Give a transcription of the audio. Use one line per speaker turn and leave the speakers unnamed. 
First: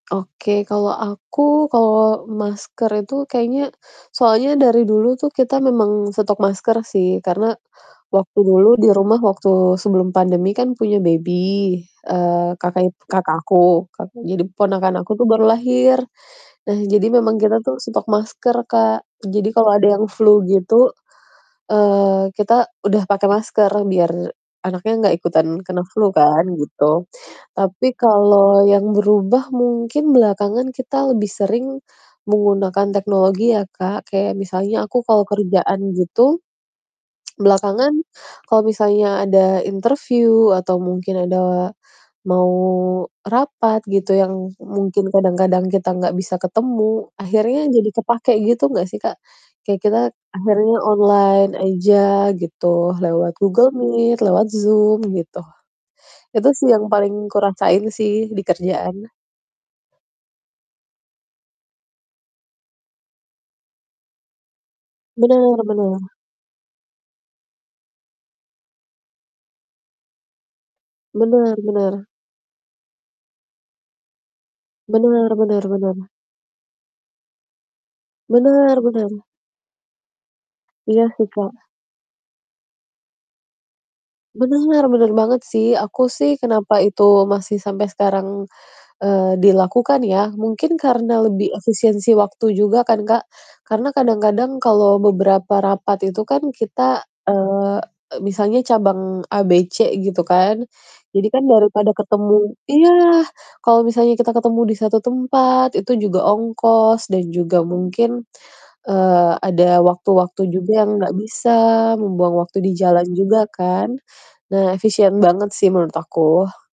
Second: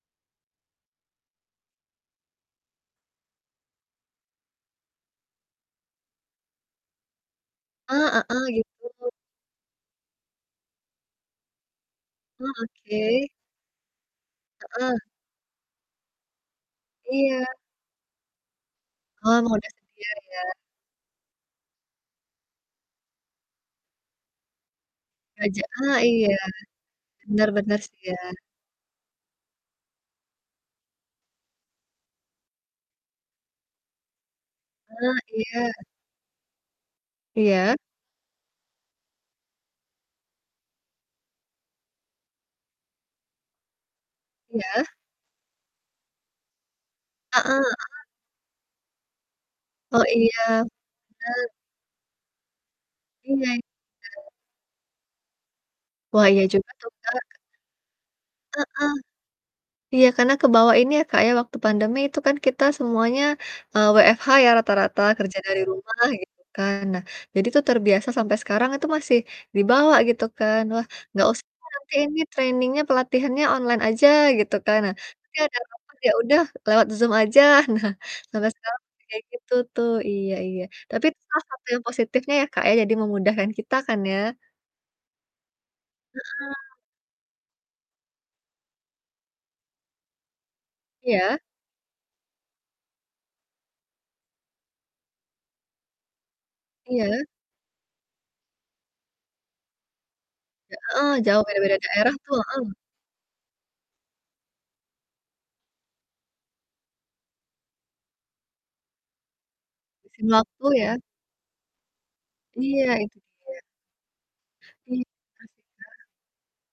Oke, kalau aku, kalau masker itu kayaknya soalnya dari dulu tuh, kita memang stok masker sih. Karena,
Eee,
waktu
heeh,
dulu di
gitu.
rumah waktu sebelum pandemi kan punya baby,
Oh,
eee, kakak ip
oke.
kakak aku, kan, jadi
Heeh.
keponakan aku tuh baru lahir. Nah, jadi memang
Iya.
kita tuh stok masker, Kak.
Oh,
Jadi,
emang udah
kalau ada yang
sedia
flu
ya?
gitu, eee, kita udah pakai masker biar anaknya nggak ikutan
Ajak
kena
ah,
flu
iya.
kan, gitu.
Bener bener
Tapi
sih ya.
kalau yang berubah mungkin belakangan kita lebih sering menggunakan teknologi ya Kak, kayak misalnya aku
Ah,
kalau
iya.
kerjaan gitu
Iya?
belakangan kalau misalnya ada interview, atau mungkin ada mau rapat gitu, yang
Iya?
mungkin kadang-kadang kita nggak bisa ketemu,
Heeh
akhirnya jadi
heeh.
kepakai gitu nggak sih, Kak? Kayak kita
Oh, iya.
akhirnya
Bener.
online aja gitu,
Iya,
lewat
ih benerr.
Google Meet, lewat Zoom, gitu.
Wah, iya
Itu sih
juga tuh,
yang
Kak.
paling kurasain sih, di
Heeh.
kerjaan.
Iya, karena kebawa ini ya, Kak, ya, waktu pandemi itu kan kita semuanya, eee, WFH ya, rata-rata kerja
Bener
dari
bener.
rumah, gitu kan. Nah, jadi tuh terbiasa sampe sekarang itu masih dibawa, gitu kan. Wah, nggak usah
Bener
nanti
bener.
ini training-nya, pelatihannya online aja, gitu kan. Nah,
Bener
nanti ada
bener
rapat,
bener.
ya udah lewat Zoom aja, nah sampai
Bener
sekarang masih
bener.
kayak gitu, tuh, iya iya, tapi
Iya
itu
sih,
salah
Kak.
satu yang positifnya ya, Kak, ya, jadi memudahkan kita kan ya?
Bener bener banget sih, aku sih
Heeh.
kenapa itu masih sampai sekarang, eee, dilakukan ya? Mungkin, karena
Iya?
lebih efisiensi waktu juga kan, Kak. Karena kadang-kadang kalau beberapa rapat itu kan kita,
Iya?
eee, misalnya cabang A, B, C, gitu kan.
Heeh,
Jadi kan
jauh beda-beda
daripada
daerah tuh,
ketemu
heeh.
iya, kalau misalnya kita ketemu di satu tempat itu juga ongkos, dan juga mungkin, eee, ada
Habisin
waktu-waktu
waktu
juga yang
ya?
nggak bisa, membuang waktu di
Iya,
jalan
itu
juga
dia.
kan. Nah,
Iya,
efisien
betul
banget
sih,
sih menurut
Kak.
aku.